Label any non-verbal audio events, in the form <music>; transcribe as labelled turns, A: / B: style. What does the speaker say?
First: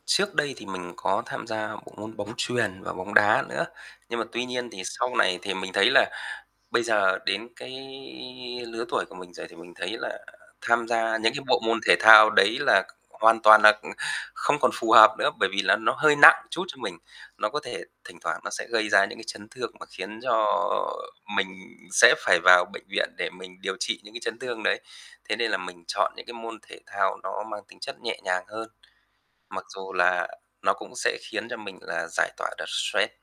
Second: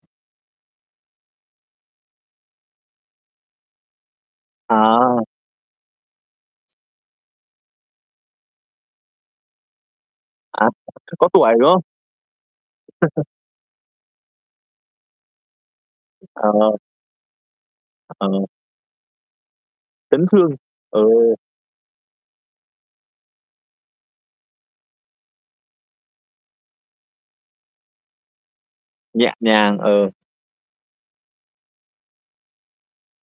A: Trước đây thì mình có tham gia bộ môn bóng chuyền và bóng đá nữa. Nhưng mà tuy nhiên thì sau
B: Ờ.
A: này thì mình thấy là bây giờ đến cái lứa tuổi của mình rồi thì mình thấy là
B: À,
A: tham gia
B: <unintelligible> có
A: những cái
B: tuổi,
A: bộ
B: đúng
A: môn
B: không?
A: thể thao đấy là c
B: <chuckles>
A: hoàn toàn là, ừ, không còn phù hợp nữa, bởi vì là nó hơi nặng
B: Ờ.
A: chút cho mình. Nó có thể thỉnh
B: Ờ.
A: thoảng nó sẽ gây ra những cái chấn thương mà khiến
B: Chấn
A: cho
B: thương, ừ.
A: mình sẽ phải vào bệnh viện để mình điều trị những cái chấn thương đấy. Thế nên là mình chọn những, cái, môn thể thao nó mang tính chất nhẹ nhàng hơn.
B: Nhẹ
A: Mặc
B: nhàng,
A: dù
B: ờ.
A: là nó cũng sẽ khiến cho mình là giải tỏa được stress.